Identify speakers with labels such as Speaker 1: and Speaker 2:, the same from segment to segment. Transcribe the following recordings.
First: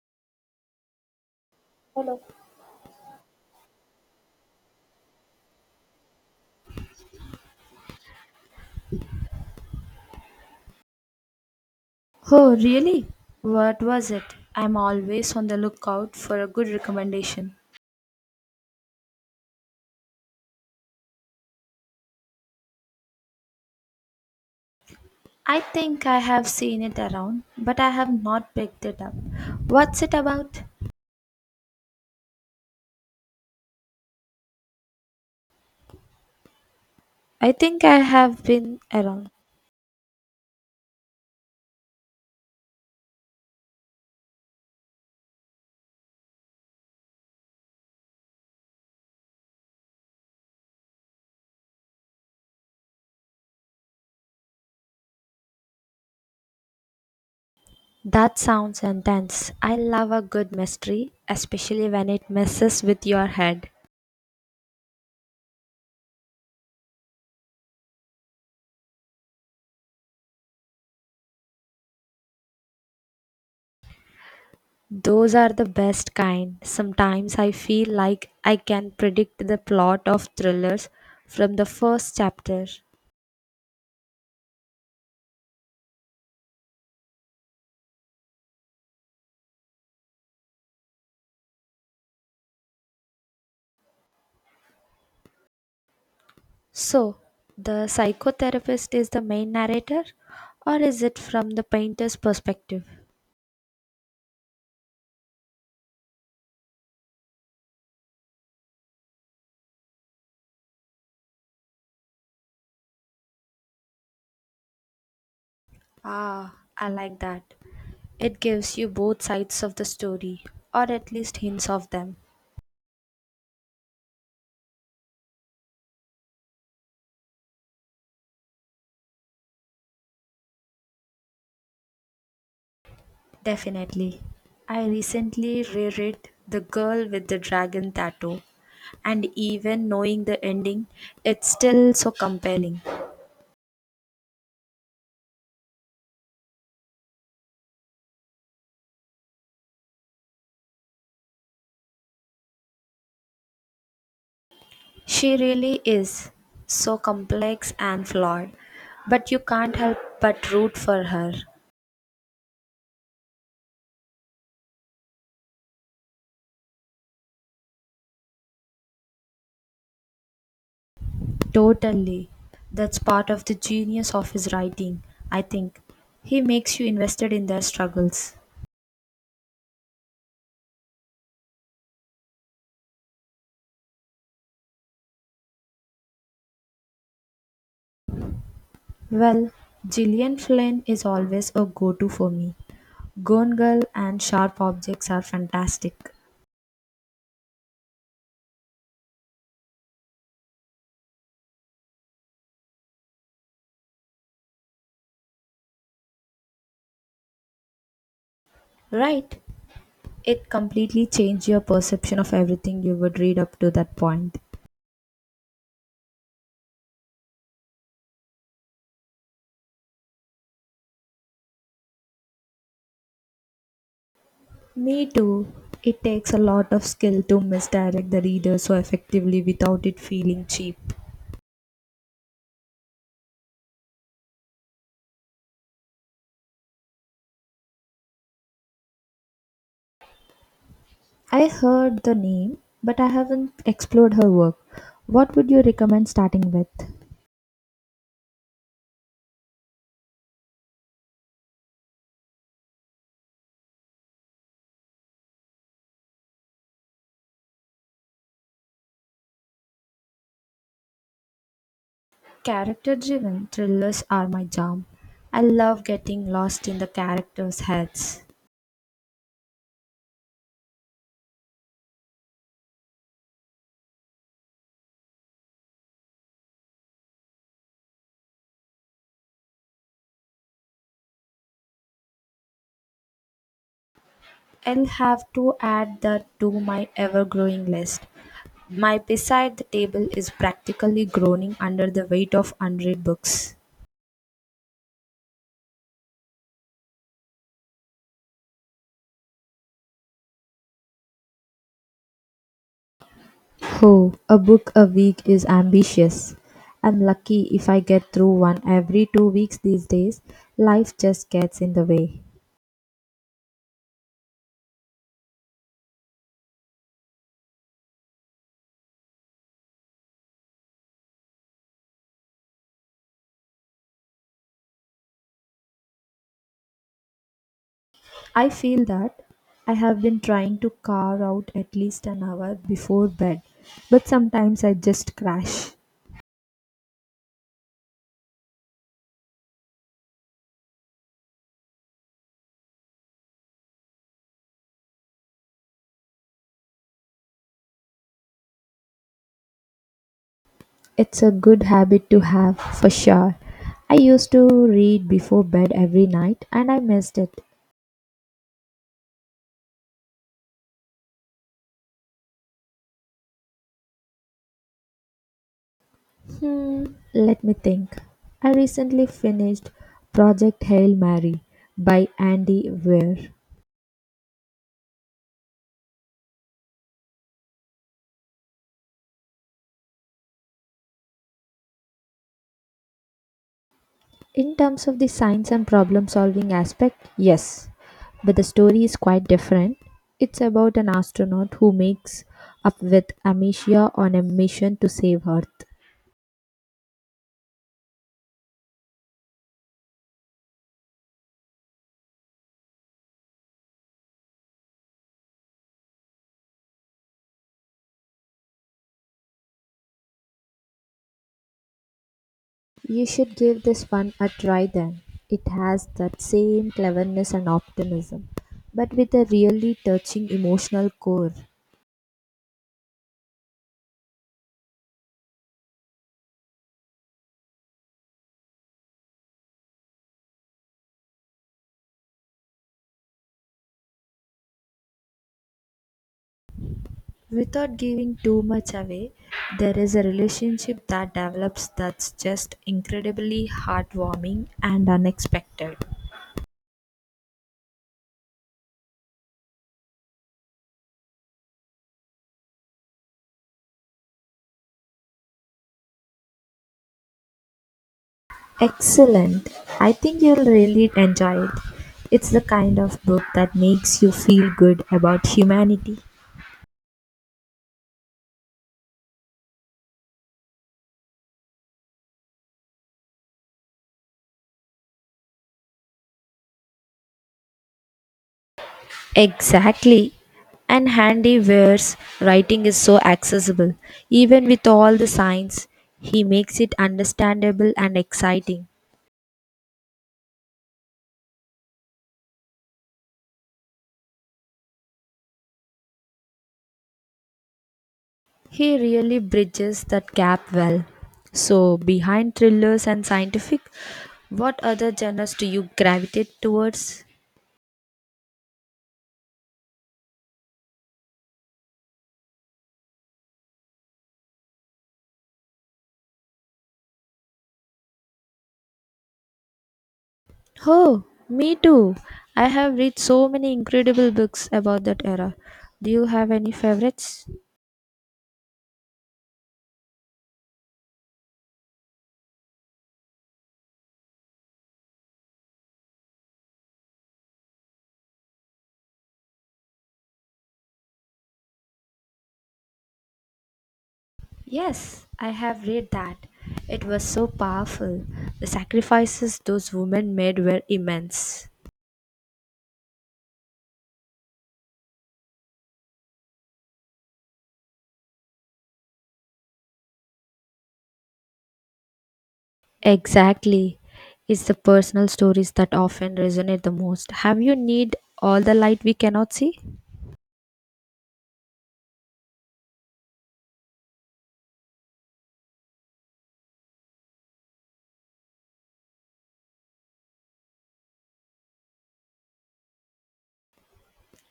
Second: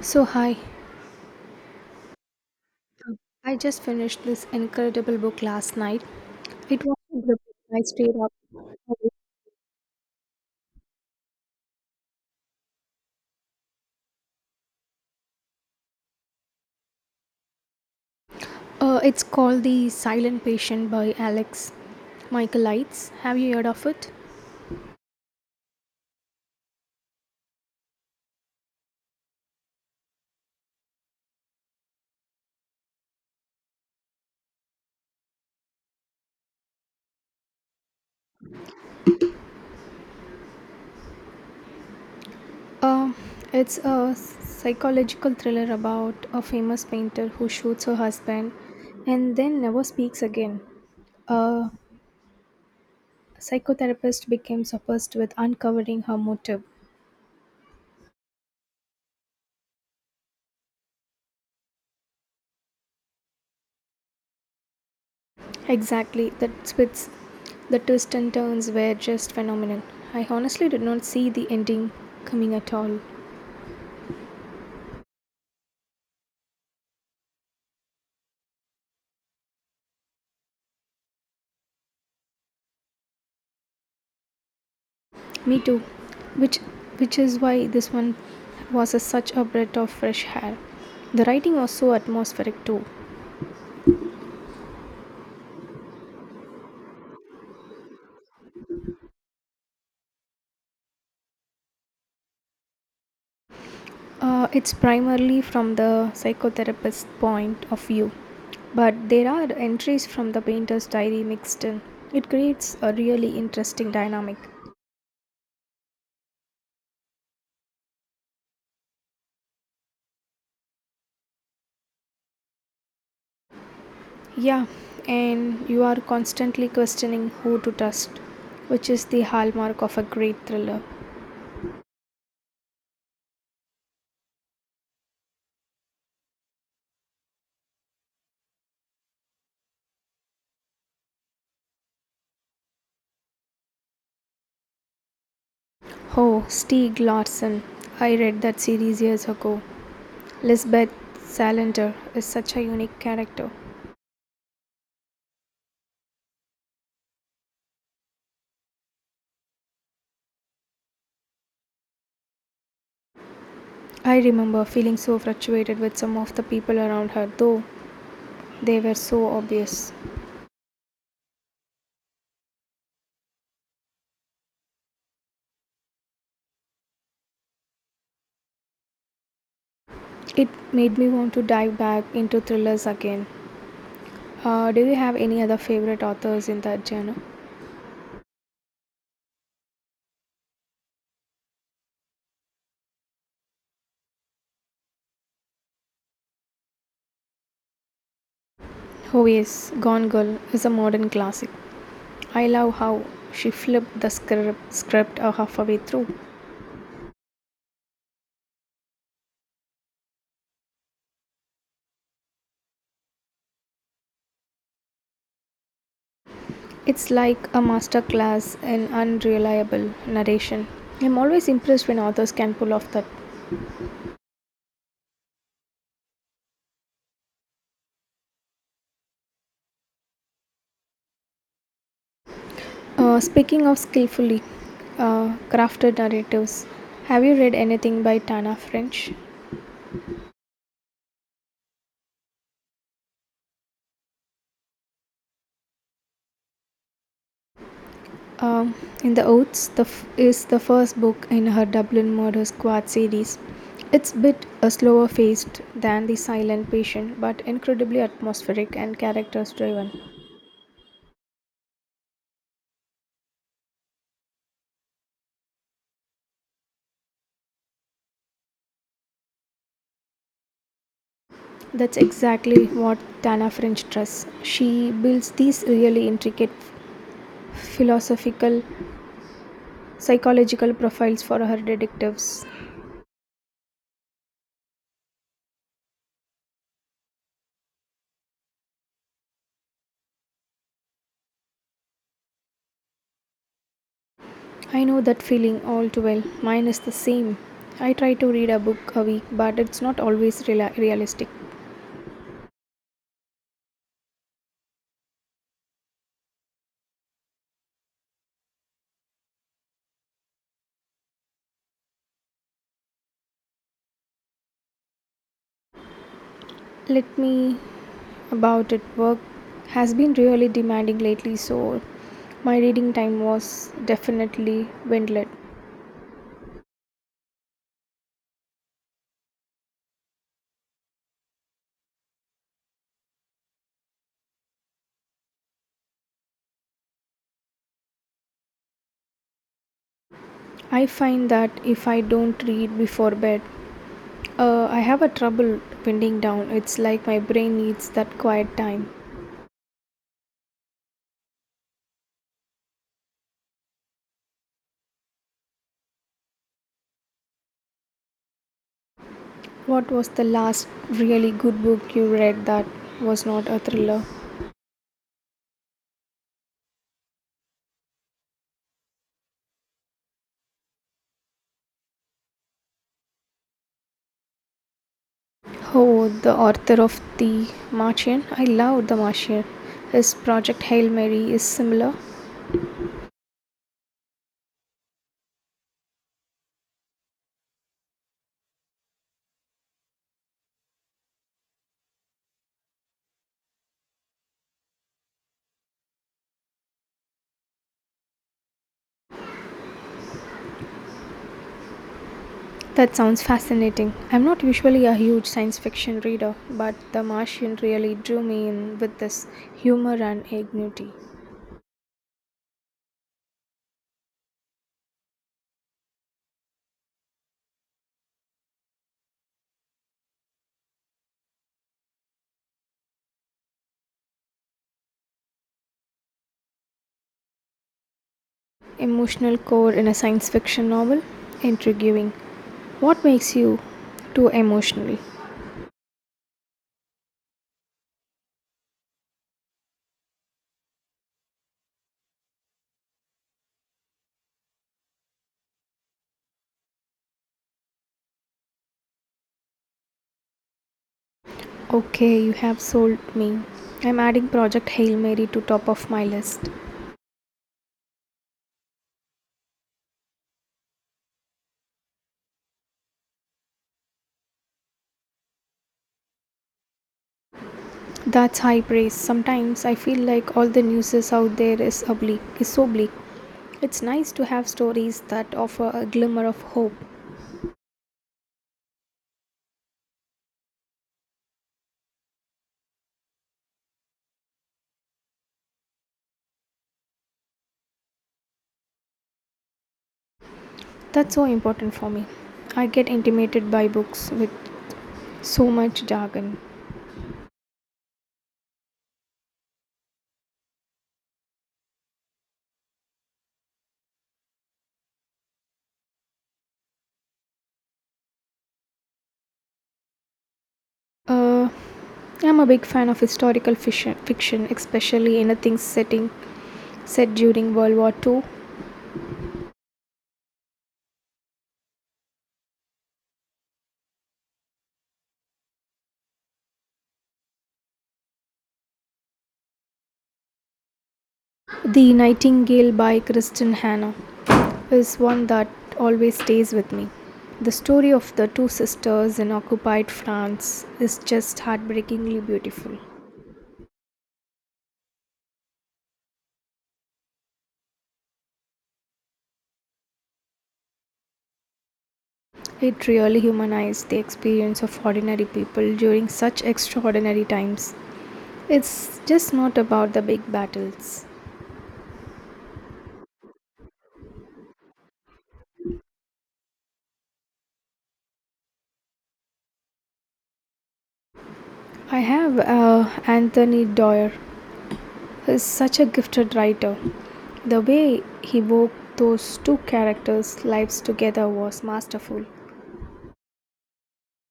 Speaker 1: So, hi. Um, I just finished this incredible book last night. It was a gripping. I stayed up.
Speaker 2: Oh, really? What was it? I'm always on the lookout for a good recommendation.
Speaker 1: It's called The Silent Patient by Alex Michaelides. Have you heard of it?
Speaker 2: I think I have seen it around, but I have not picked it up. What's it about? I think I have been around.
Speaker 1: Um, it's a psychological thriller about a famous painter who shoots her husband and then never speaks again. A psychotherapist becomes obsessed with uncovering her motive.
Speaker 2: That sounds intense. I love a good mystery, especially when it messes with your head.
Speaker 1: Exactly, that spits, the twists and turns were just phenomenal. I honestly did not see the ending coming at all.
Speaker 2: Those are the best kind. Sometimes I feel like I can predict the plot of thrillers from the first chapter.
Speaker 1: Me too, which which is why this one was a, such a breath of fresh air. The writing was so atmospheric too.
Speaker 2: So, the psychotherapist is the main narrator, or is it from the painter's perspective?
Speaker 1: It's primarily from the psychotherapist's point of view, but there are entries from the painter's diary mixed in. It creates a really interesting dynamic.
Speaker 2: Ah, I like that. It gives you both sides of the story, or at least hints of them.
Speaker 1: Yeah, and you are constantly questioning who to trust, which is the hallmark of a great thriller.
Speaker 2: Definitely. I recently reread The Girl with the Dragon Tattoo, and even knowing the ending, it's still so compelling.
Speaker 1: Oh, Stieg Larsson. I read that series years ago. Lisbeth Salander is such a unique character.
Speaker 2: She really is so complex and flawed, but you can't help but root for her.
Speaker 1: I remember feeling so frustrated with some of the people around her, though they were so obvious.
Speaker 2: Totally. That's part of the genius of his writing, I think. He makes you invested in their struggles.
Speaker 1: It made me want to dive back into thrillers again. Do you have any other favorite authors in that genre?
Speaker 2: Well, Gillian Flynn is always a go to for me. Gone Girl and Sharp Objects are fantastic.
Speaker 1: Oh, yes, Gone Girl is a modern classic. I love how she flipped the script halfway through.
Speaker 2: Right. It completely changed your perception of everything you would read up to that point.
Speaker 1: It's like a masterclass in unreliable narration. I'm always impressed when authors can pull off that.
Speaker 2: Me too. It takes a lot of skill to misdirect the reader so effectively without it feeling cheap.
Speaker 1: Speaking of skillfully crafted narratives, have you read anything by Tana French?
Speaker 2: I heard the name, but I haven't explored her work. What would you recommend starting with?
Speaker 1: Um, in the Oaths is the first book in her Dublin Murder Squad series. It's a bit a slower paced than the Silent Patient, but incredibly atmospheric and characters driven.
Speaker 2: Character driven thrillers are my jam. I love getting lost in the characters' heads.
Speaker 1: That's exactly what Tana French does. She builds these really intricate philosophical, psychological profiles for her detectives.
Speaker 2: I'll have to add that to my ever growing list. My beside the table is practically groaning under the weight of unread books.
Speaker 1: I know that feeling all too well. Mine is the same. I try to read a book a week, but it's not always realistic.
Speaker 2: Oh, a book a week is ambitious. I'm lucky if I get through one every 2 weeks these days. Life just gets in the way.
Speaker 1: Let me about it. Work has been really demanding lately, so my reading time was definitely dwindled.
Speaker 2: I feel that I have been trying to carve out at least an hour before bed, but sometimes I just crash.
Speaker 1: I find that if I don't read before bed, I have a trouble winding down. It's like my brain needs that quiet time.
Speaker 2: It's a good habit to have for sure. I used to read before bed every night and I missed it.
Speaker 1: What was the last really good book you read that was not a thriller?
Speaker 2: Hmm, let me think. I recently finished Project Hail Mary by Andy Weir.
Speaker 1: Oh, the author of The Martian. I love The Martian. His project Hail Mary is similar.
Speaker 2: In terms of the science and problem solving aspect, yes, but the story is quite different. It's about an astronaut who makes up with amnesia on a mission to save Earth.
Speaker 1: That sounds fascinating. I'm not usually a huge science fiction reader, but The Martian really drew me in with this humor and ingenuity.
Speaker 2: You should give this one a try then. It has that same cleverness and optimism, but with a really touching emotional core.
Speaker 1: Emotional core in a science fiction novel? Intriguing. What makes you too emotional?
Speaker 2: Without giving too much away, there is a relationship that develops that's just incredibly heartwarming and unexpected.
Speaker 1: Okay, you have sold me. I'm adding Project Hail Mary to top of my list.
Speaker 2: Excellent. I think you'll really enjoy it. It's the kind of book that makes you feel good about humanity.
Speaker 1: That's high praise. Sometimes I feel like all the news is out there is oblique, is so bleak. It's nice to have stories that offer a glimmer of hope.
Speaker 2: Exactly. And Handy Weir's writing is so accessible. Even with all the science, he makes it understandable and exciting.
Speaker 1: That's so important for me. I get intimidated by books with so much jargon.
Speaker 2: He really bridges that gap well. So, behind thrillers and scientific, what other genres do you gravitate towards?
Speaker 1: Uh, I'm a big fan of historical fiction, especially anything setting set during World War II.
Speaker 2: Oh, me too. I have read so many incredible books about that era. Do you have any favorites?
Speaker 1: The Nightingale by Kristen Hannah is one that always stays with me. The story of the two sisters in occupied France is just heartbreakingly beautiful.
Speaker 2: Yes, I have read that. It was so powerful. The sacrifices those women made were immense.
Speaker 1: It really humanized the experience of ordinary people during such extraordinary times. It's just not about the big battles.
Speaker 2: Exactly. It's the personal stories that often resonate the most. Have you need all the light we cannot see?
Speaker 1: I have Anthony Doerr. Is such a gifted writer. The way he wove those two characters' lives together was masterful.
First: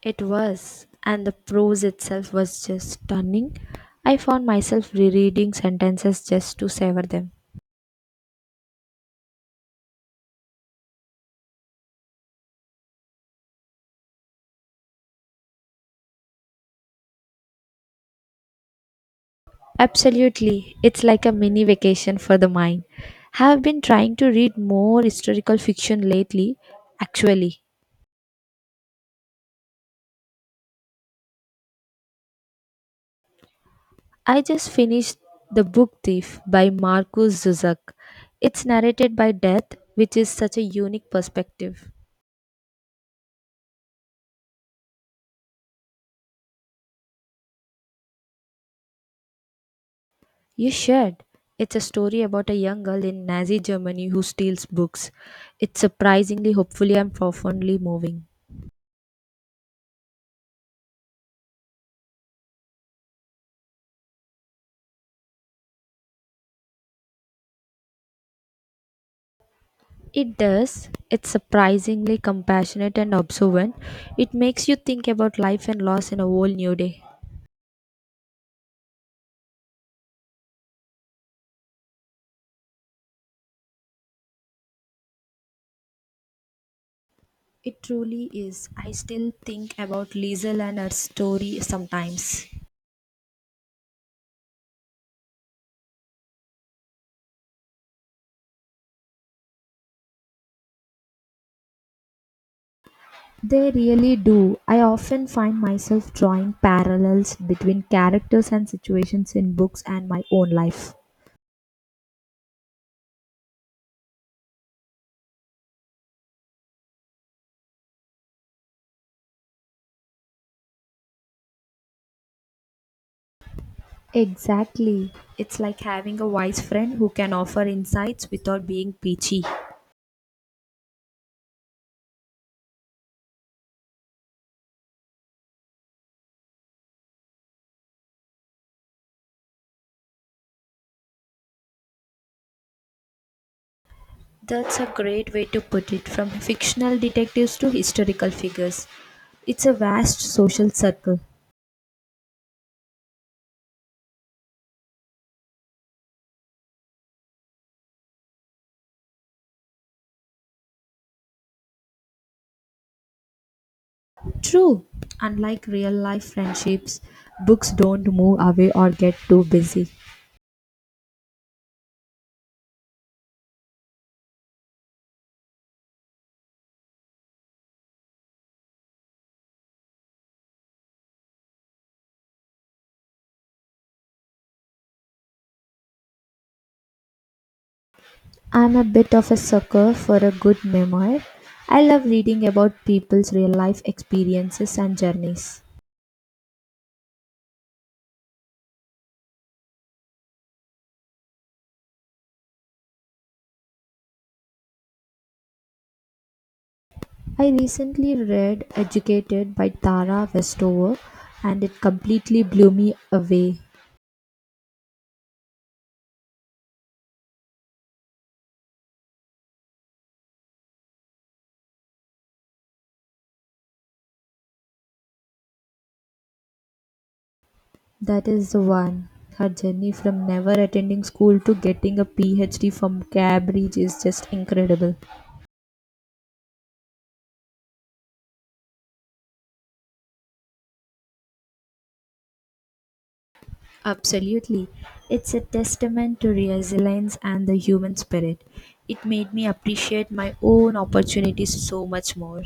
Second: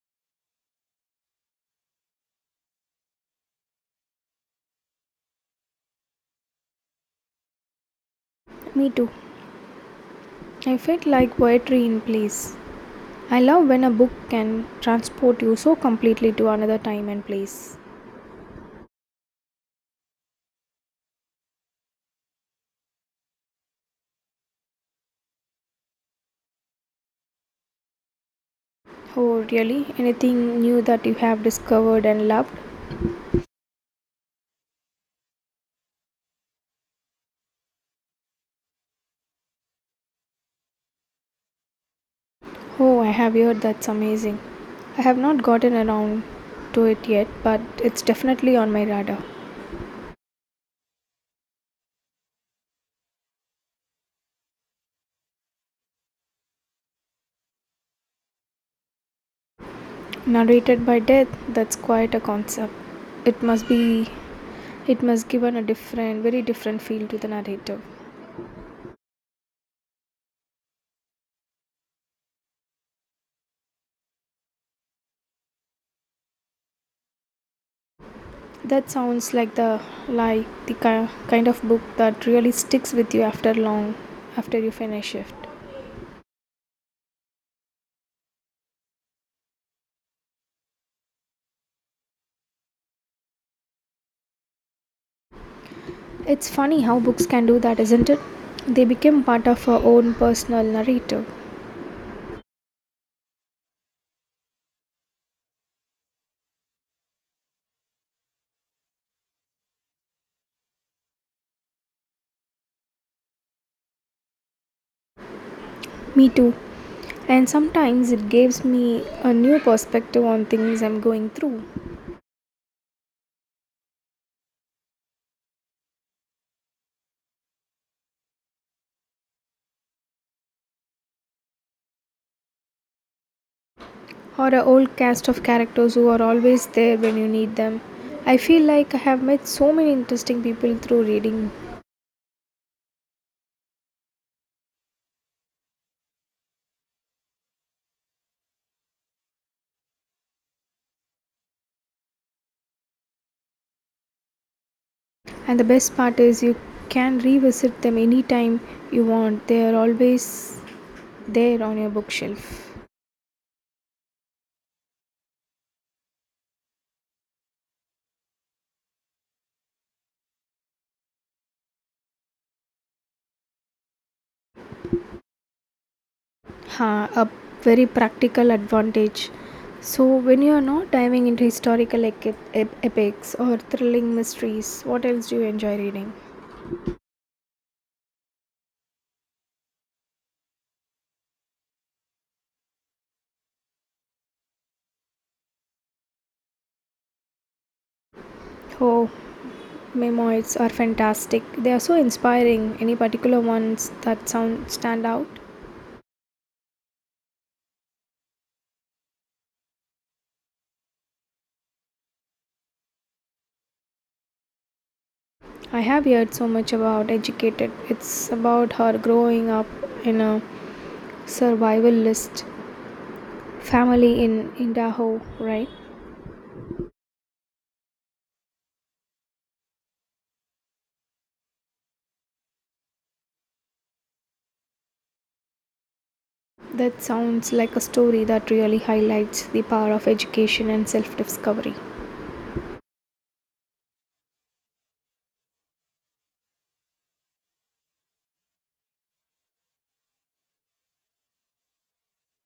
Speaker 2: It was, and the prose itself was just stunning. I found myself rereading sentences just to savor them.
Speaker 1: Me too. I felt like poetry in place. I love when a book can transport you so completely to another time and place.
Speaker 2: Absolutely. It's like a mini vacation for the mind. Have been trying to read more historical fiction lately. Actually,
Speaker 1: Oh, really? Anything new that you have discovered and loved?
Speaker 2: I just finished The Book Thief by Marcus Zuzak. It's narrated by Death, which is such a unique perspective.
Speaker 1: Oh, I have heard that's amazing. I have not gotten around to it yet, but it's definitely on my radar.
Speaker 2: You should. It's a story about a young girl in Nazi Germany who steals books. It's surprisingly hopefully and profoundly moving.
Speaker 1: Narrated by death, that's quite a concept. It must be, it must give an a different very different feel to the narrative.
Speaker 2: It does. It's surprisingly compassionate and observant. It makes you think about life and loss in a whole new day.
Speaker 1: That sounds like the kind of book that really sticks with you after long after you finish it.
Speaker 2: It truly is. I still think about Liesel and her story sometimes.
Speaker 1: It's funny how books can do that, isn't it? They become part of our own personal narrative.
Speaker 2: They really do. I often find myself drawing parallels between characters and situations in books and my own life.
Speaker 1: Me too, and sometimes it gives me a new perspective on things I'm going through.
Speaker 2: Exactly. It's like having a wise friend who can offer insights without being preachy.
Speaker 1: Or a old cast of characters who are always there when you need them. I feel like I have met so many interesting people through reading,
Speaker 2: That's a great way to put it from fictional detectives to historical figures. It's a vast social circle.
Speaker 1: and the best part is you can revisit them anytime you want. They are always there on your bookshelf.
Speaker 2: True, unlike real life friendships, books don't move away or get too busy.
Speaker 1: Huh, a very practical advantage. So, when you are not diving into historical epics or thrilling mysteries, what else do you enjoy reading?
Speaker 2: I'm a bit of a sucker for a good memoir. I love reading about people's real life experiences and journeys.
Speaker 1: Oh, memoirs are fantastic. They are so inspiring. Any particular ones that sound stand out?
Speaker 2: I recently read Educated by Tara Westover and it completely blew me away.
Speaker 1: I have heard so much about Educated. It's about her growing up in a survivalist family in Idaho, right?
Speaker 2: That is the one. Her journey from never attending school to getting a PhD from Cambridge is just incredible.
Speaker 1: That sounds like a story that really highlights the power of education and self discovery.
Speaker 2: Absolutely. It's a testament to resilience and the human spirit. It made me appreciate my own opportunities so much more.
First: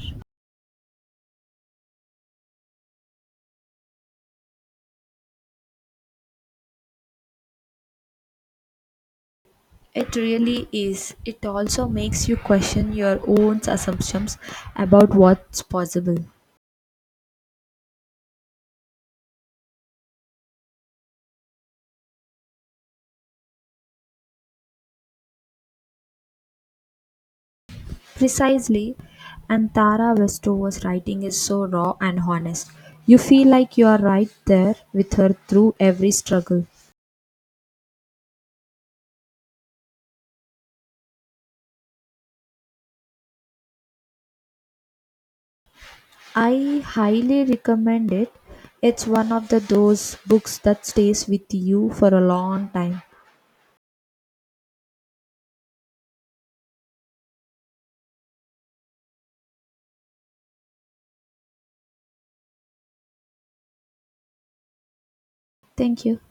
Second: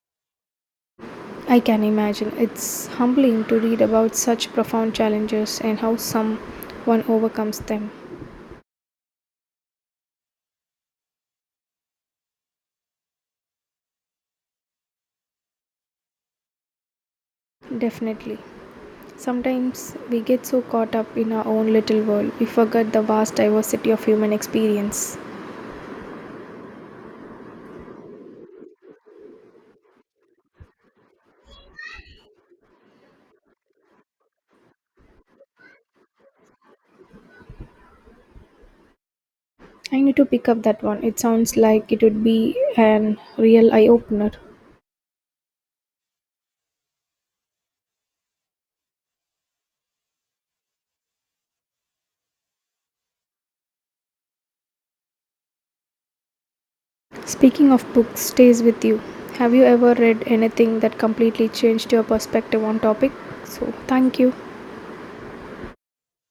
Speaker 1: I can imagine it's humbling to read about such profound challenges and how someone overcomes them.
Speaker 2: It really is. It also makes you question your own assumptions about what's possible.
Speaker 1: Definitely. Sometimes we get so caught up in our own little world, we forget the vast diversity of human experience.
Speaker 2: Precisely, and Tara Westover's writing is so raw and honest. You feel like you are right there with her through every struggle.
Speaker 1: I need to pick up that one. It sounds like it would be an real eye opener.
Speaker 2: I highly recommend it. It's one of the those books that stays with you for a long time.
Speaker 1: Speaking of books, stays with you. Have you ever read anything that completely changed your perspective on topic? So, thank you.
Speaker 2: Thank you.